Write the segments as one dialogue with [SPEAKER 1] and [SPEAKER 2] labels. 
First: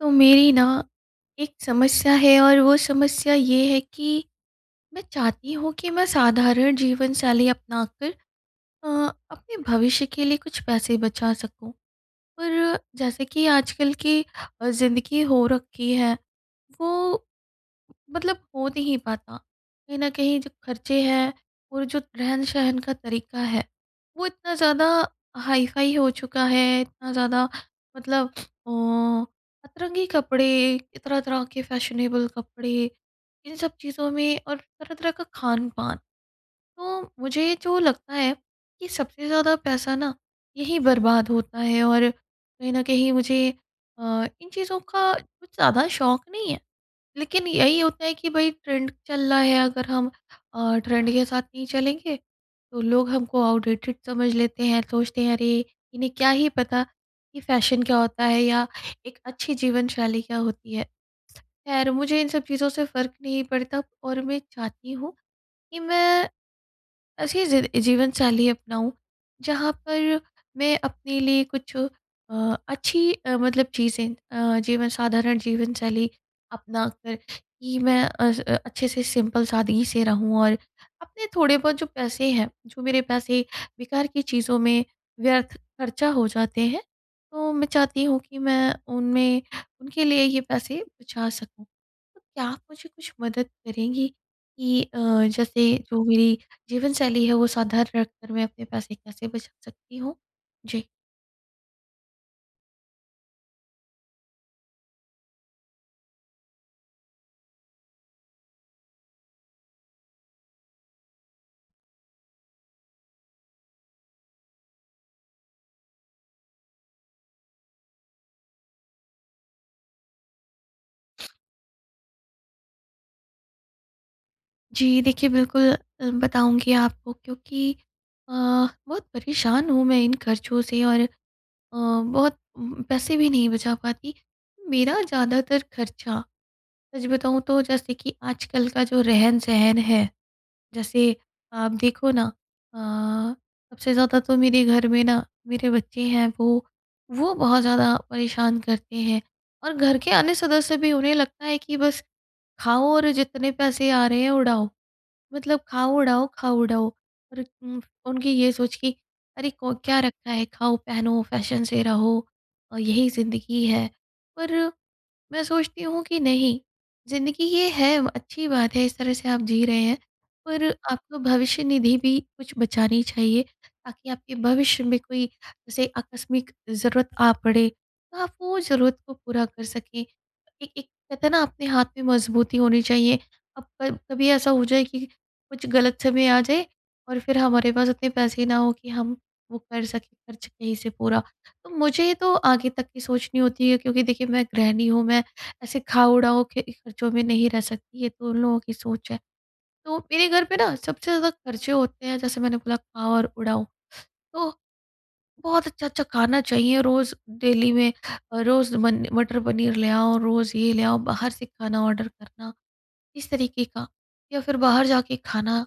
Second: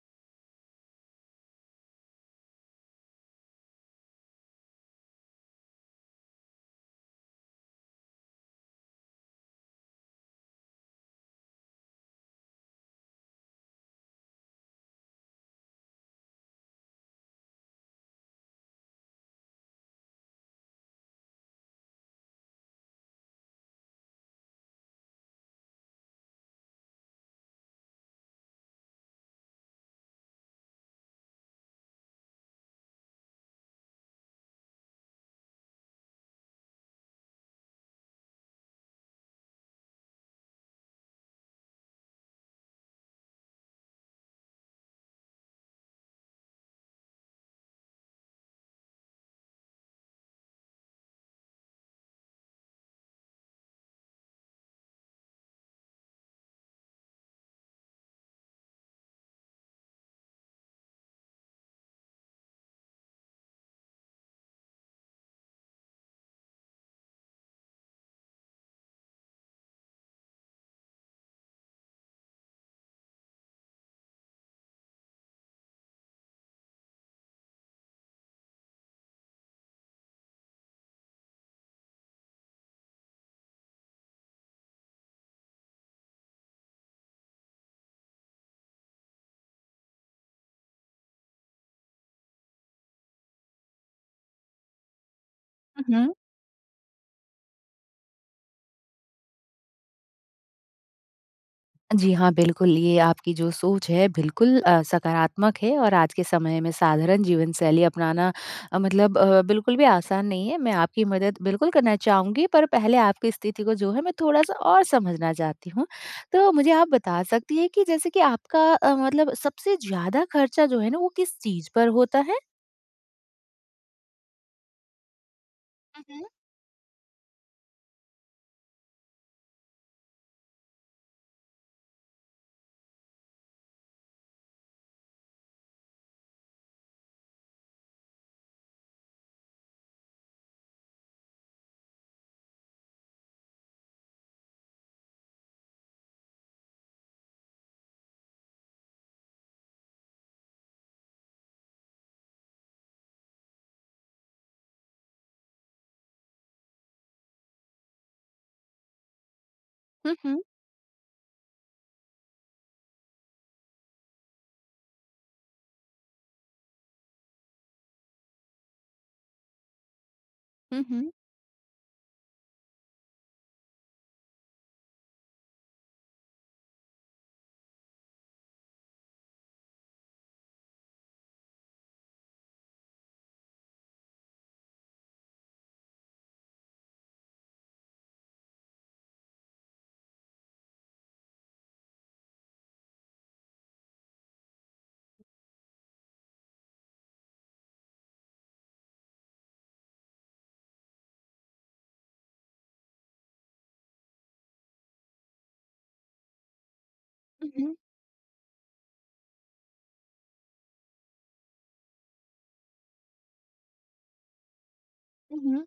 [SPEAKER 1] तो मेरी ना एक समस्या है, और वो समस्या ये है कि मैं चाहती हूँ कि मैं साधारण जीवनशैली अपनाकर अ, अपने भविष्य के लिए कुछ पैसे बचा सकूँ। पर जैसे कि आजकल की अ, ज़िंदगी हो रखी है, वो मतलब हो नहीं पाता। कहीं न कहीं जो खर्चे हैं और जो रहन-सहन का तरीका है, वो इतना ज़्यादा हाई-फाई हो चुका है, इतना ज़्यादा मतलब अ, अतरंगी कपड़े, तरह-तरह के फैशनेबल कपड़े, इन सब चीज़ों में, और तरह-तरह का खान-पान। तो मुझे जो लगता है कि सबसे ज़्यादा पैसा ना यहीं बर्बाद होता है। और कहीं न कहीं मुझे अ, इन चीज़ों का कुछ ज़्यादा शौक़ नहीं है, लेकिन यही होता है कि भई, ट्रेंड चल रहा है, अगर हम अ, ट्रेंड के साथ नहीं चलेंगे, तो लोग हमको आउटडेटेड समझ लेते हैं, सोचते हैं, "अरे! इन्हें क्या ही पता कि फैशन क्या होता है या एक अच्छी जीवनशैली क्या होती है।" खैर, मुझे इन सब चीज़ों से फ़र्क नहीं पड़ता, और मैं चाहती हूँ कि मैं ऐसी ज़िद जीवनशैली अपनाऊँ, जहाँ पर मैं अपने लिए कुछ अ, अच्छी अ, मतलब चीज़ें अ, जीवन साधारण जीवनशैली अपनाकर कि मैं अ, स अच्छे से सिंपल सादगी से रहूँ। और अपने थोड़े बहुत जो पैसे हैं, जो मेरे पैसे बेकार की चीज़ों में व्यर्थ खर्चा हो जाते हैं, तो मैं चाहती हूँ कि मैं उनमें उनके लिए ये पैसे बचा सकूँ। क्या आप मुझे कुछ मदद करेंगी कि अ, जैसे जो
[SPEAKER 2] उहुँ।
[SPEAKER 1] मेरी जीवनशैली है, वो साधारण रख कर मैं अपने पैसे कैसे बचा सकती हूँ? जी।
[SPEAKER 2] जी हाँ, बिल्कुल। ये आपकी जो सोच है बिल्कुल अ, सकारात्मक है और आज के समय में साधारण जीवन-शैली अपनाना अ, मतलब अ, बिल्कुल भी आसान नहीं है। मैं आपकी मदद बिल्कुल करना चाहूँगी पर पहले आपकी स्थिति को जो है मैं थोड़ा-सा और समझना चाहती हूँ। तो मुझे आप बता सकती हैं कि जैसे कि आपका अ, मतलब सबसे ज़्यादा खर्चा जो है ना, वो किस चीज़ पर होता है?
[SPEAKER 1] जी, देखिए बिल्कुल
[SPEAKER 2] हुँ,
[SPEAKER 1] अ,
[SPEAKER 2] हुँ।
[SPEAKER 1] बताऊँगी आपको क्योंकि अ, बहुत परेशान हूँ मैं इन खर्चों से और अ, बहुत उम, पैसे भी नहीं बचा पाती। मेरा ज़्यादातर खर्चा सच बताऊँ तो जैसे कि आजकल का जो रहन-सहन है, जैसे आप देखो ना अ, सबसे ज़्यादा तो मेरे घर में ना मेरे बच्चे हैं। वो, वो बहुत ज़्यादा परेशान करते हैं, और घर के अन्य सदस्य भी। उन्हें लगता है कि बस, खाओ और जितने पैसे आ रहे हैं उड़ाओ। मतलब खाओ उड़ाओ खाओ उड़ाओ, और उम, उनकी ये सोच कि अरे को क्या
[SPEAKER 2] हुँ,
[SPEAKER 1] रखा है,
[SPEAKER 2] हुँ।
[SPEAKER 1] खाओ पहनो फैशन से रहो अ, यही ज़िंदगी है। पर, मैं सोचती हूँ कि नहीं, ज़िंदगी ये है अच्छी बात है, इस तरह से आप जी रहे हैं। पर
[SPEAKER 2] हुँ, हुँ।
[SPEAKER 1] आपको भविष्य-निधि भी कुछ बचानी चाहिए ताकि आपके भविष्य में कोई जैसे आकस्मिक ज़रूरत आ पड़े, तो आप वो ज़रूरत को पूरा कर सकें। ए एक कहते हैं ना, अपने हाथ में मज़बूती होनी चाहिए। अब पर कभी ऐसा हो जाए कि कुछ गलत समय आ जाए और फिर हमारे पास इतने पैसे ना हो कि हम वो कर सकें खर्च कहीं से पूरा। तो मुझे ये तो आगे तक की सोचनी होती है क्योंकि देखिए मैं गृहणी हूँ। मैं ऐसे खाओ उड़ाओ के खर्चों में नहीं रह सकती। ये तो उन लोगों की सोच है। तो मेरे घर पे ना सबसे ज़्यादा खर्चे होते हैं जैसे मैंने बोला खाओ और उड़ाओ। तो, बहुत अच्छा-अच्छा खाना चाहिए रोज़ डेली
[SPEAKER 2] उहुँ।
[SPEAKER 1] में। अ, रोज़ मने मटर-पनीर ले आओ, रोज़ ये ले आओ बाहर से खाना ऑर्डर करना, इस तरीके का या फिर बाहर जाके
[SPEAKER 2] उहुँ।
[SPEAKER 1] खाना।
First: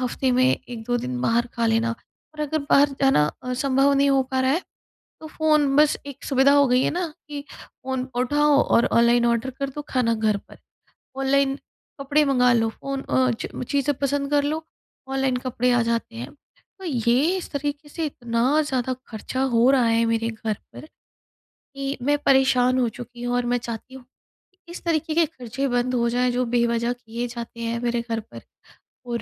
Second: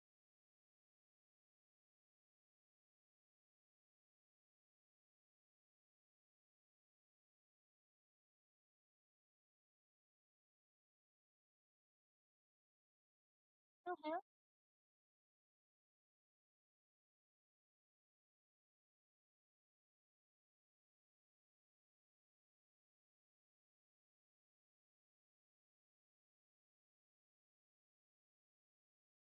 [SPEAKER 1] हफ़्ते में 1-2 दिन बाहर खा लेना और अगर बाहर जाना अ, संभव नहीं हो पा रहा है, तो फ़ोन बस एक सुविधा हो गई है ना कि फ़ोन उठाओ और ऑनलाइन ऑर्डर कर दो खाना घर पर। ऑनलाइन कपड़े मंगा लो। फ़ोन अ, च चीज़ें
[SPEAKER 2] हुँ, हुँ।
[SPEAKER 1] पसंद कर लो, ऑनलाइन कपड़े आ जाते हैं। तो ये इस तरीके से इतना ज़्यादा खर्चा हो रहा है मेरे घर पर, कि मैं परेशान हो चुकी हूँ और मैं चाहती हूँ, कि इस तरीके के खर्चे बंद हो जाएँ जो बेवजह किए जाते हैं मेरे घर पर। और,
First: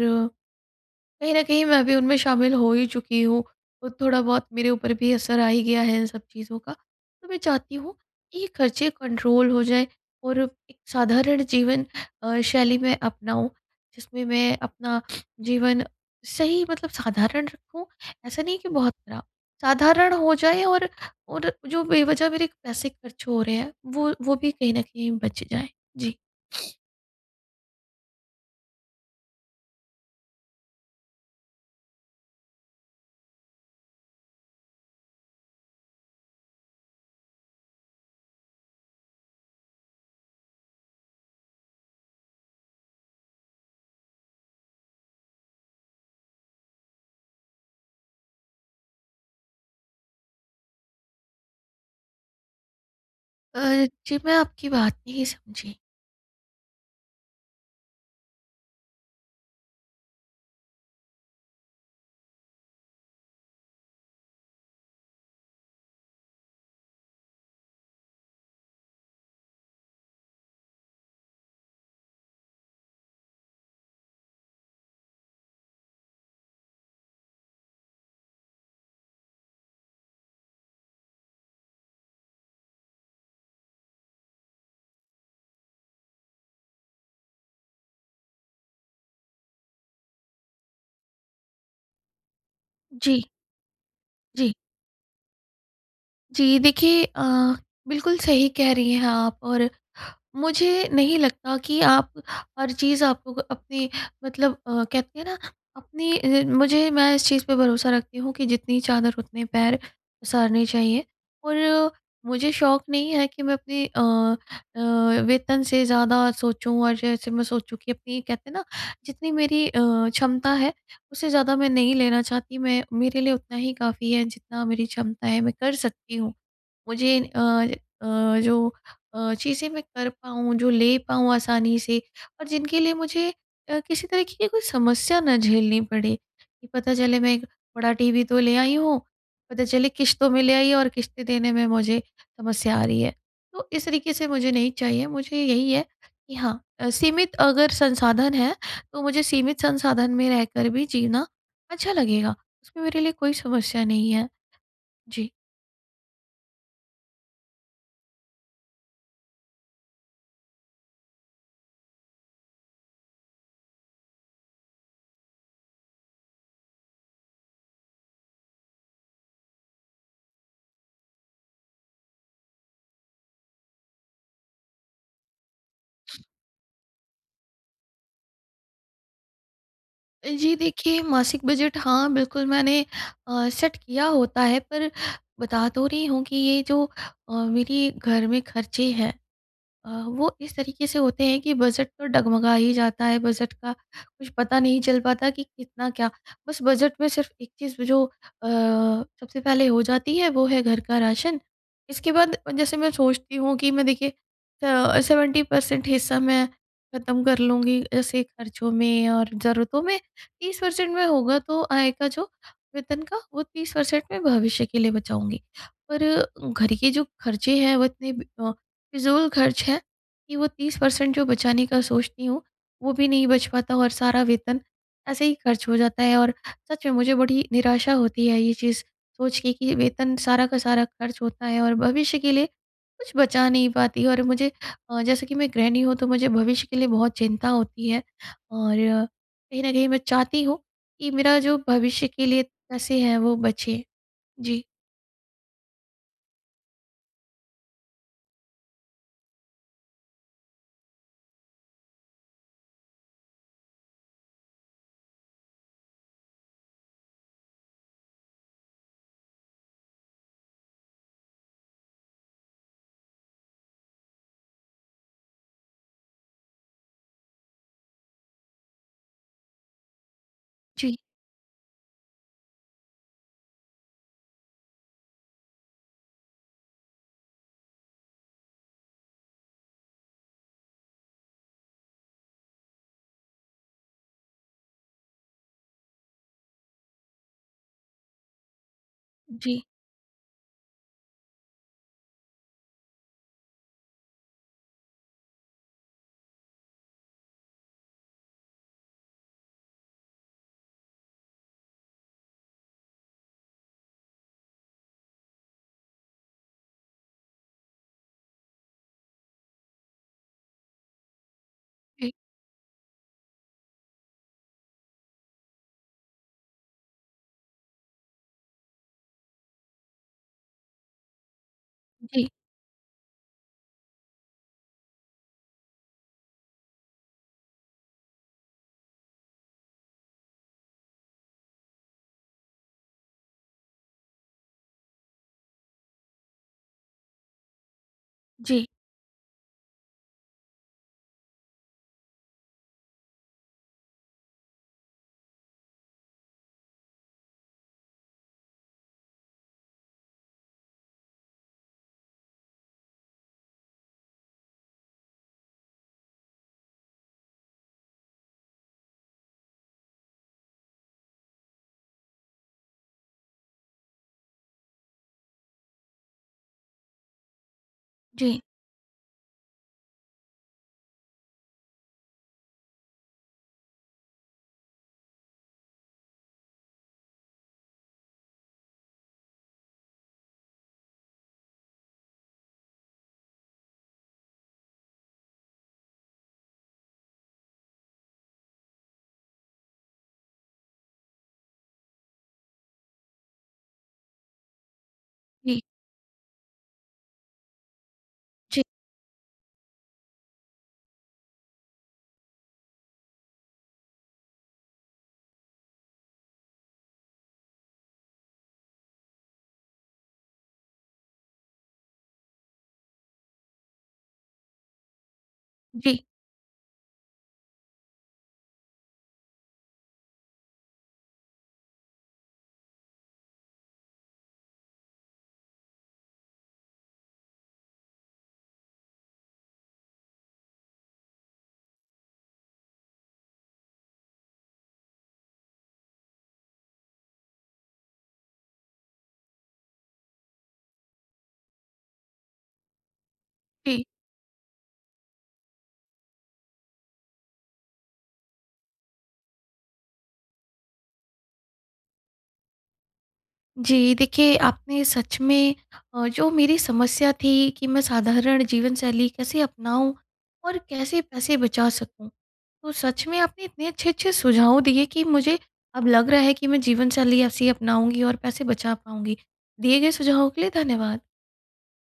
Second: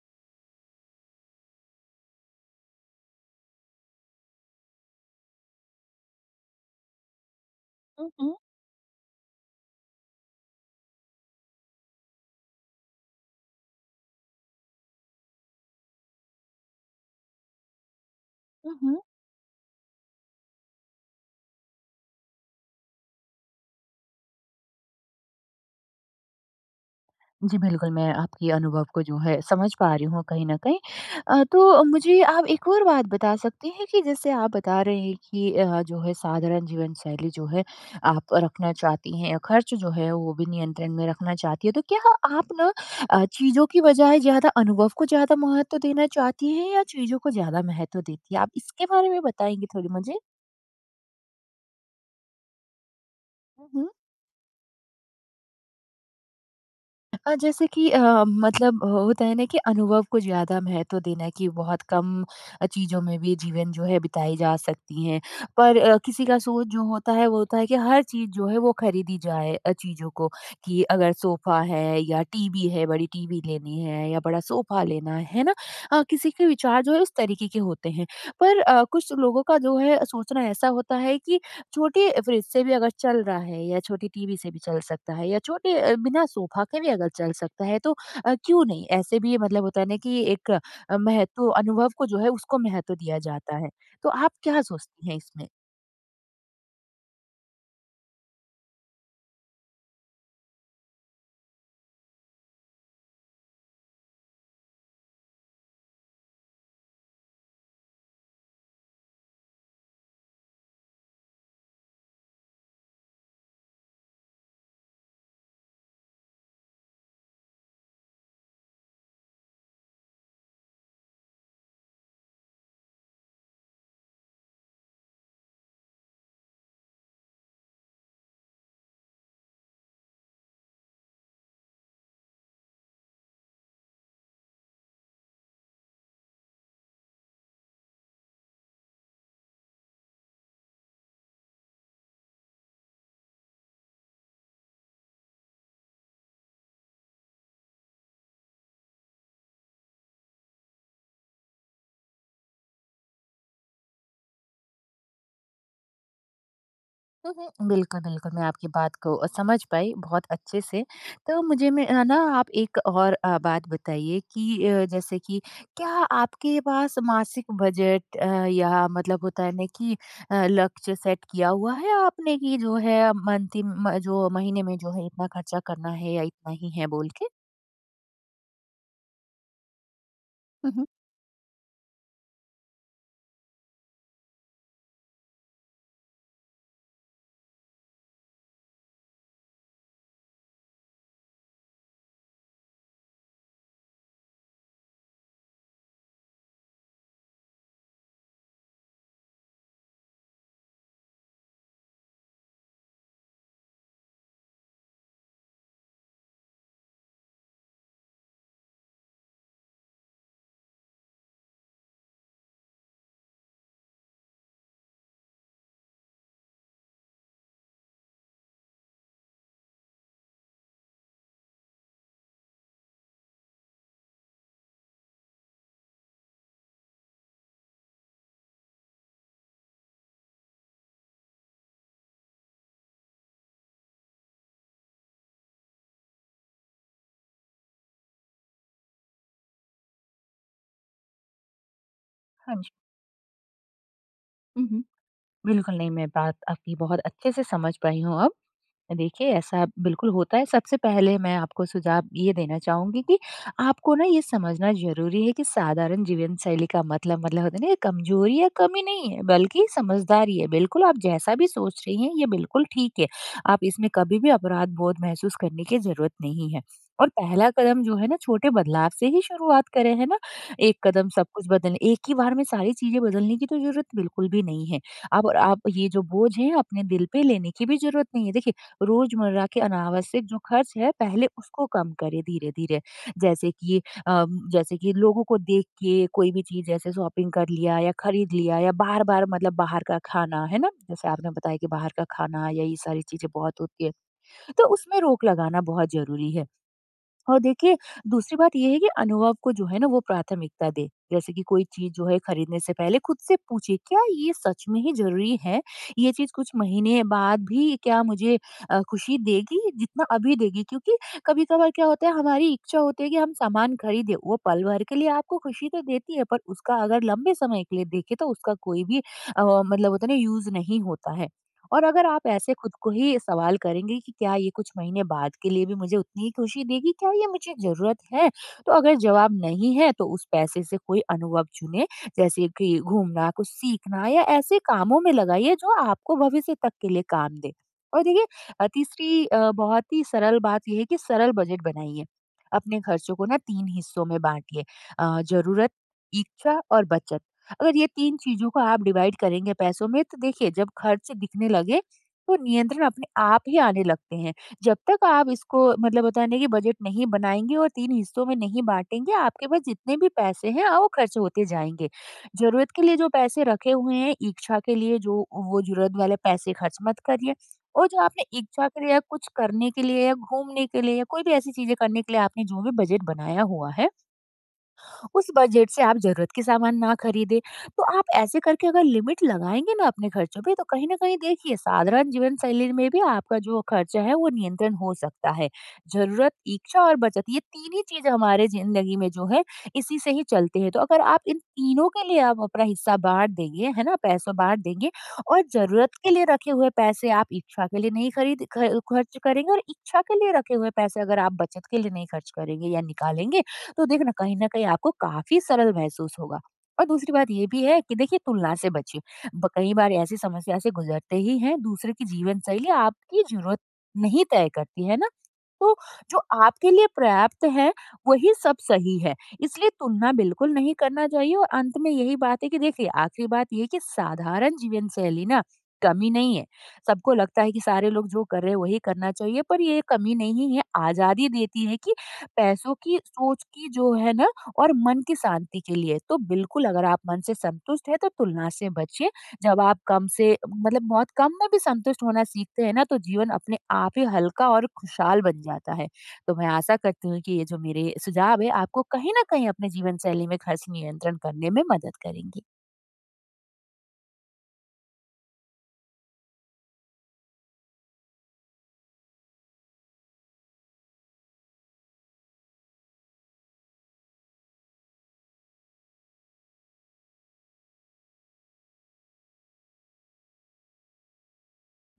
[SPEAKER 1] कहीं न कहीं मैं भी उनमें शामिल हो ही चुकी हूँ और थोड़ा बहुत मेरे ऊपर भी असर आ ही गया है इन सब चीज़ों का। तो मैं चाहती हूँ
[SPEAKER 2] हुँ, हुँ।
[SPEAKER 1] कि ये खर्चे कंट्रोल हो जाएँ और एक साधारण जीवन अ, शैली में अपनाऊँ जिसमें मैं अपना जीवन सही मतलब साधारण रखूँ, ऐसा नहीं कि बहुत
[SPEAKER 2] उहुँ।
[SPEAKER 1] खराब। साधारण हो जाए और और जो बेवजह मेरे पैसे खर्च हो रहे हैं, वो वो भी कहीं न कहीं बच जाएँ। जी।
[SPEAKER 2] जी, बिल्कुल मैं आपकी अनुभव को जो है समझ पा रही हूँ कहीं न कहीं। अ, तो अ, मुझे आप एक और बात बता सकती हैं कि जैसे आप बता रहे हैं कि अ, जो है साधारण जीवन शैली जो है आप रखना चाहती हैं या ख़र्च जो है वो भी नियंत्रण में रखना चाहती हैं। तो क्या आप ना अ, चीज़ों की बजाए ज़्यादा अनुभव को ज़्यादा महत्व देना चाहती हैं? या चीज़ों को ज़्यादा महत्व देती हैं आप इसके बारे में बताएँगी थोड़ी मुझे?
[SPEAKER 1] अ
[SPEAKER 2] अ,
[SPEAKER 1] अ,
[SPEAKER 2] हुँ।
[SPEAKER 1] जी मैं आपकी बात नहीं समझी।
[SPEAKER 2] अ, जैसे कि अ अ, मतलब अ अ, होता है ना कि अनुभव को ज़्यादा महत्व देना है कि बहुत कम अ, चीज़ों में भी जीवन जो है बिताई जा सकती हैं पर अ, किसी का सोच जो होता है वो होता है कि हर चीज़ जो है वो ख़रीदी जाए अ, चीज़ों को, कि अगर सोफ़ा है या टीवी है बड़ी टीवी लेनी है या बड़ा सोफ़ा लेना है ना? अ, किसी के विचार जो है उस तरीके के होते हैं। पर अ, कुछ लोगों का जो है सोचना ऐसा होता है कि छोटी फ्रिज से भी अगर चल रहा है या छोटी टीवी से भी चल सकता है या छोटे अ, बिना सोफ़ा के भी अगर चल सकता है तो अ, क्यों नहीं? ऐसे भी ये मतलब होता है ना कि एक अ, महत्व अनुभव को जो है उसको महत्व दिया
[SPEAKER 1] जी।
[SPEAKER 2] जाता है तो आप
[SPEAKER 1] जी।
[SPEAKER 2] क्या सोचती हैं इसमें?
[SPEAKER 1] जी। देखिए अ, बिल्कुल सही कह रही हैं आप। और मुझे नहीं लगता कि आप हर चीज़ आपको अपनी मतलब अ, कहते हैं ना अपनी अ, मुझे मैं इस चीज़ पे भरोसा रखती हूँ कि जितनी चादर उतने पैर पसारने चाहिए। और मुझे शौक नहीं है कि मैं अपनी अ अ, वेतन से ज़्यादा सोचूँ और जैसे मैं सोचूँ कि अपनी कहते हैं ना जितनी मेरी अ, क्षमता है उससे ज़्यादा मैं नहीं लेना चाहती मैं मेरे लिए उतना ही काफ़ी है जितना मेरी क्षमता है मैं कर सकती हूँ। मुझे अ अ, जो अ, चीज़ें मैं कर पाऊँ, जो ले पाऊँ आसानी से और जिनके लिए मुझे अ, किसी तरीके की कोई समस्या ना झेलनी पड़े कि पता चले मैं एक बड़ा टीवी तो ले आई हूँ पता चले किश्तों में ले आई और किश्तें देने में मुझे समस्या आ रही है। तो इस तरीके से मुझे नहीं चाहिए मुझे यही है कि हाँ, अ, सीमित अगर संसाधन है तो मुझे सीमित संसाधन में रहकर भी जीना अच्छा लगेगा। उसमें मेरे लिए कोई समस्या नहीं है। जी।
[SPEAKER 2] हुँ, हुँ। बिल्कुल, बिल्कुल। मैं आपकी बात को समझ पाई, बहुत अच्छे से। तो मुझे मैं है ना आप एक और अ, बात बताइए कि अ, जैसे कि क्या आपके पास मासिक बजट अ, या मतलब होता है ना कि अ, लक्ष्य सेट किया हुआ है आपने कि जो है मंथ इम जो महीने में जो है इतना ख़र्चा करना है या इतना ही है बोल के?
[SPEAKER 1] जी
[SPEAKER 2] हुँ, हुँ।
[SPEAKER 1] देखिए, मासिक बजट हाँ, बिल्कुल मैंने अ सेट किया होता है। पर बता तो रही हूँ कि ये जो अ, मेरी घर में ख़र्चे हैं अ, वो इस तरीके से होते हैं कि बजट तो डगमगा ही जाता है। बजट का कुछ पता नहीं चल पाता कि कितना क्या बस बजट में सिर्फ एक चीज़ जो अ, सबसे पहले हो जाती है वो है घर का राशन। इसके बाद जैसे मैं सोचती हूँ कि मैं देखिए अ, 70 परसेंट हिस्सा मैं खत्म कर लूँगी ऐसे ख़र्चों में और ज़रूरतों में 30 परसेंट में होगा तो आय का जो वेतन का वो 30 परसेंट में भविष्य के लिए बचाऊँगी। और घर के जो ख़र्चे हैं वो इतने अ, फ़िज़ूल ख़र्च हैं कि वो 30 परसेंट जो बचाने का सोचती हूँ वो भी नहीं बच पाता और सारा वेतन ऐसे ही ख़र्च हो जाता है। और सच में मुझे बड़ी निराशा होती है ये चीज़ सोच के कि वेतन सारा का सारा ख़र्च होता है और भविष्य के लिए कुछ बचा नहीं पाती। और मुझे जैसे कि मैं गृहणी हूँ तो मुझे भविष्य के लिए बहुत चिंता होती है। और कहीं न कहीं मैं चाहती हूँ कि मेरा जो भविष्य के लिए
[SPEAKER 2] हाँ जी।
[SPEAKER 1] पैसे हैं वो बचे। जी।
[SPEAKER 2] हुँ, हुँ। बिल्कुल नहीं। मैं बात आपकी बहुत अच्छे से समझ पाई हूँ अब। देखिए ऐसा बिल्कुल होता है। सबसे पहले मैं आपको सुझाव ये देना चाहूँगी कि आपको ना ये समझना ज़रूरी है कि साधारण जीवन शैली का मतलब मतलब होता है ना ये कमज़ोरी या कम नहीं है बल्कि समझदारी है। बिल्कुल, आप जैसा भी सोच रही हैं ये बिल्कुल ठीक है। आप इसमें कभी भी अपराध बोध महसूस करने की ज़रूरत नहीं है। और पहला कदम जो है ना छोटे बदलाव से ही शुरुआत करें, है ना। एक
[SPEAKER 1] जी।
[SPEAKER 2] कदम सब कुछ बदल एक ही बार में सारी चीज़ें बदलने की तो ज़रूरत बिल्कुल भी नहीं है। अब आप ये जो बोझ है अपने दिल पे लेने की भी ज़रूरत नहीं है। देखिए रोज़मर्रा के अनावश्यक जो ख़र्च हैं पहले उसको कम करें धीरे-धीरे। जैसे कि अ, जैसे कि लोगों को देख के कोई भी चीज़ जैसे शॉपिंग कर लिया या ख़रीद लिया या बार-बार मतलब
[SPEAKER 1] जी।
[SPEAKER 2] बाहर का खाना है ना, जैसे आपने बताया कि बाहर का खाना या ये सारी चीज़ें बहुत होती हैं। तो उसमें रोक लगाना बहुत ज़रूरी है। और देखिए दूसरी बात ये है कि अनुभव को जो है ना वो प्राथमिकता दें। जैसे कि कोई चीज़ जो है ख़रीदने से पहले ख़ुद से पूछिए, क्या ये सच में ही ज़रूरी है? ये चीज़ कुछ महीने बाद भी क्या मुझे अ, खुशी देगी जितना अभी देगी? क्योंकि कभी-कभार क्या होता
[SPEAKER 1] ए
[SPEAKER 2] है हमारी इच्छा होती है कि हम सामान ख़रीदें वो पल भर के लिए आपको खुशी तो देती है पर उसका अगर लंबे समय के लिए देखे तो उसका कोई भी अ, मतलब होता ना यूज़ नहीं होता है। और अगर आप
[SPEAKER 1] जी।
[SPEAKER 2] ऐसे ख़ुद को ही सवाल करेंगे कि क्या ये कुछ महीने बाद के लिए भी मुझे उतनी ही खुशी देगी? क्या ये मुझे ज़रूरत है? तो अगर जवाब नहीं है, तो उस पैसे से कोई अनुभव चुने। जैसे कि घूमना, कुछ सीखना या ऐसे कामों में लगाइए जो आपको भविष्य तक के लिए काम दें। और
[SPEAKER 1] जी।
[SPEAKER 2] देखिए तीसरी अ, बहुत ही सरल बात ये है कि सरल बजट बनाइए। अपने ख़र्चों को ना 3 हिस्सों में बाँटिए। अ ज़रूरत, इच्छा और बचत। अगर ये 3 चीज़ें को आप डिवाइड करेंगे पैसों में तो देखिए जब ख़र्च दिखने लगे तो नियंत्रण अपने आप ही आने लगते हैं। जब तक आप इसको मतलब होता है ना कि बजट नहीं बनाएँगे और 3 हिस्सों में नहीं बाँटेंगे, आपके पास जितने भी पैसे हैं वो ख़र्च होते जाएँगे। ज़रूरत के लिए जो पैसे रखे हुए हैं, इच्छा के लिए जो वो ज़रूरत वाले पैसे ख़र्च मत करिए और जो आपने
[SPEAKER 1] जी।
[SPEAKER 2] इच्छा के लिए या कुछ करने के लिए या घूमने के लिए या कोई भी ऐसी चीज़ें करने के लिए आपने जो भी बजट बनाया हुआ है उस बजट से आप ज़रूरत के सामान ना ख़रीदें। तो आप ऐसे करके अगर लिमिट लगाएँगे ना अपने ख़र्चों पे तो कहीं न कहीं देखिए साधारण जीवन शैली में भी आपका जो ख़र्चा है वो नियंत्रण हो सकता है। ज़रूरत, इच्छा और बचत ये 3 ही चीज़ें हमारे ज़िंदगी में जो है इसी से ही चलती है। तो अगर आप इन तीनों के लिए आप अपना हिस्सा बाँट देंगे है ना, पैसा बाँट देंगे और
[SPEAKER 1] जी।
[SPEAKER 2] ज़रूरत के लिए रखे हुए पैसे आप इच्छा के लिए नहीं खरीद
[SPEAKER 1] जी।
[SPEAKER 2] ख ख़र्च करेंगे और इच्छा के लिए रखे हुए पैसे अगर आप बचत के लिए नहीं ख़र्च करेंगे या निकालेंगे तो देखना कहीं न कहीं आपको काफ़ी सरल महसूस होगा। और दूसरी बात ये भी है कि देखिए तुलना से बचे। ब कई बार ऐसी समस्या से गुज़रते ही हैं, दूसरे की जीवन शैली आपकी ज़रूरत नहीं तय करती है ना? तो
[SPEAKER 1] जी।
[SPEAKER 2] जो आपके लिए पर्याप्त है वही सब सही है। इसलिए तुलना बिल्कुल नहीं करना चाहिए। और अंत में यही बात है कि देखिए आख़िरी बात ये है कि साधारण जीवन शैली ना कमी नहीं है। सबको लगता है कि सारे लोग जो कर रहे हैं वही करना चाहिए। पर ये कमी नहीं है, आज़ादी देती है कि पैसों की सोच की जो है ना और मन की शांति के लिए तो बिल्कुल अगर आप मन से संतुष्ट हैं तो तुलना से बचिए। जब आप कम से मतलब बहुत कम में भी संतुष्ट होना सीखते है ना तो जीवन अपने
[SPEAKER 1] जी।
[SPEAKER 2] आप ही हल्का और खुशहाल बन जाता है। तो मैं आशा करती हूँ कि ये जो मेरे सुझाव है आपको कहीं न कहीं अपने जीवन शैली में ख़र्च नियंत्रण करने में मदद करेंगे।
[SPEAKER 1] जी देखिए, आपने सच में अ, जो मेरी समस्या थी कि मैं साधारण जीवन शैली कैसे अपनाऊँ और कैसे पैसे बचा सकूँ। तो सच में आपने इतने अच्छे-अच्छे सुझाव दिए कि मुझे अब लग रहा है कि मैं जीवन शैली ऐसी अपनाऊँगी और पैसे बचा पाऊँगी। दिए गए सुझावों के लिए धन्यवाद।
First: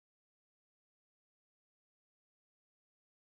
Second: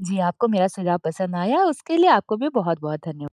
[SPEAKER 2] जी, आपको मेरा सुझाव पसंद आया उसके लिए आपको भी बहुत-बहुत धन्यव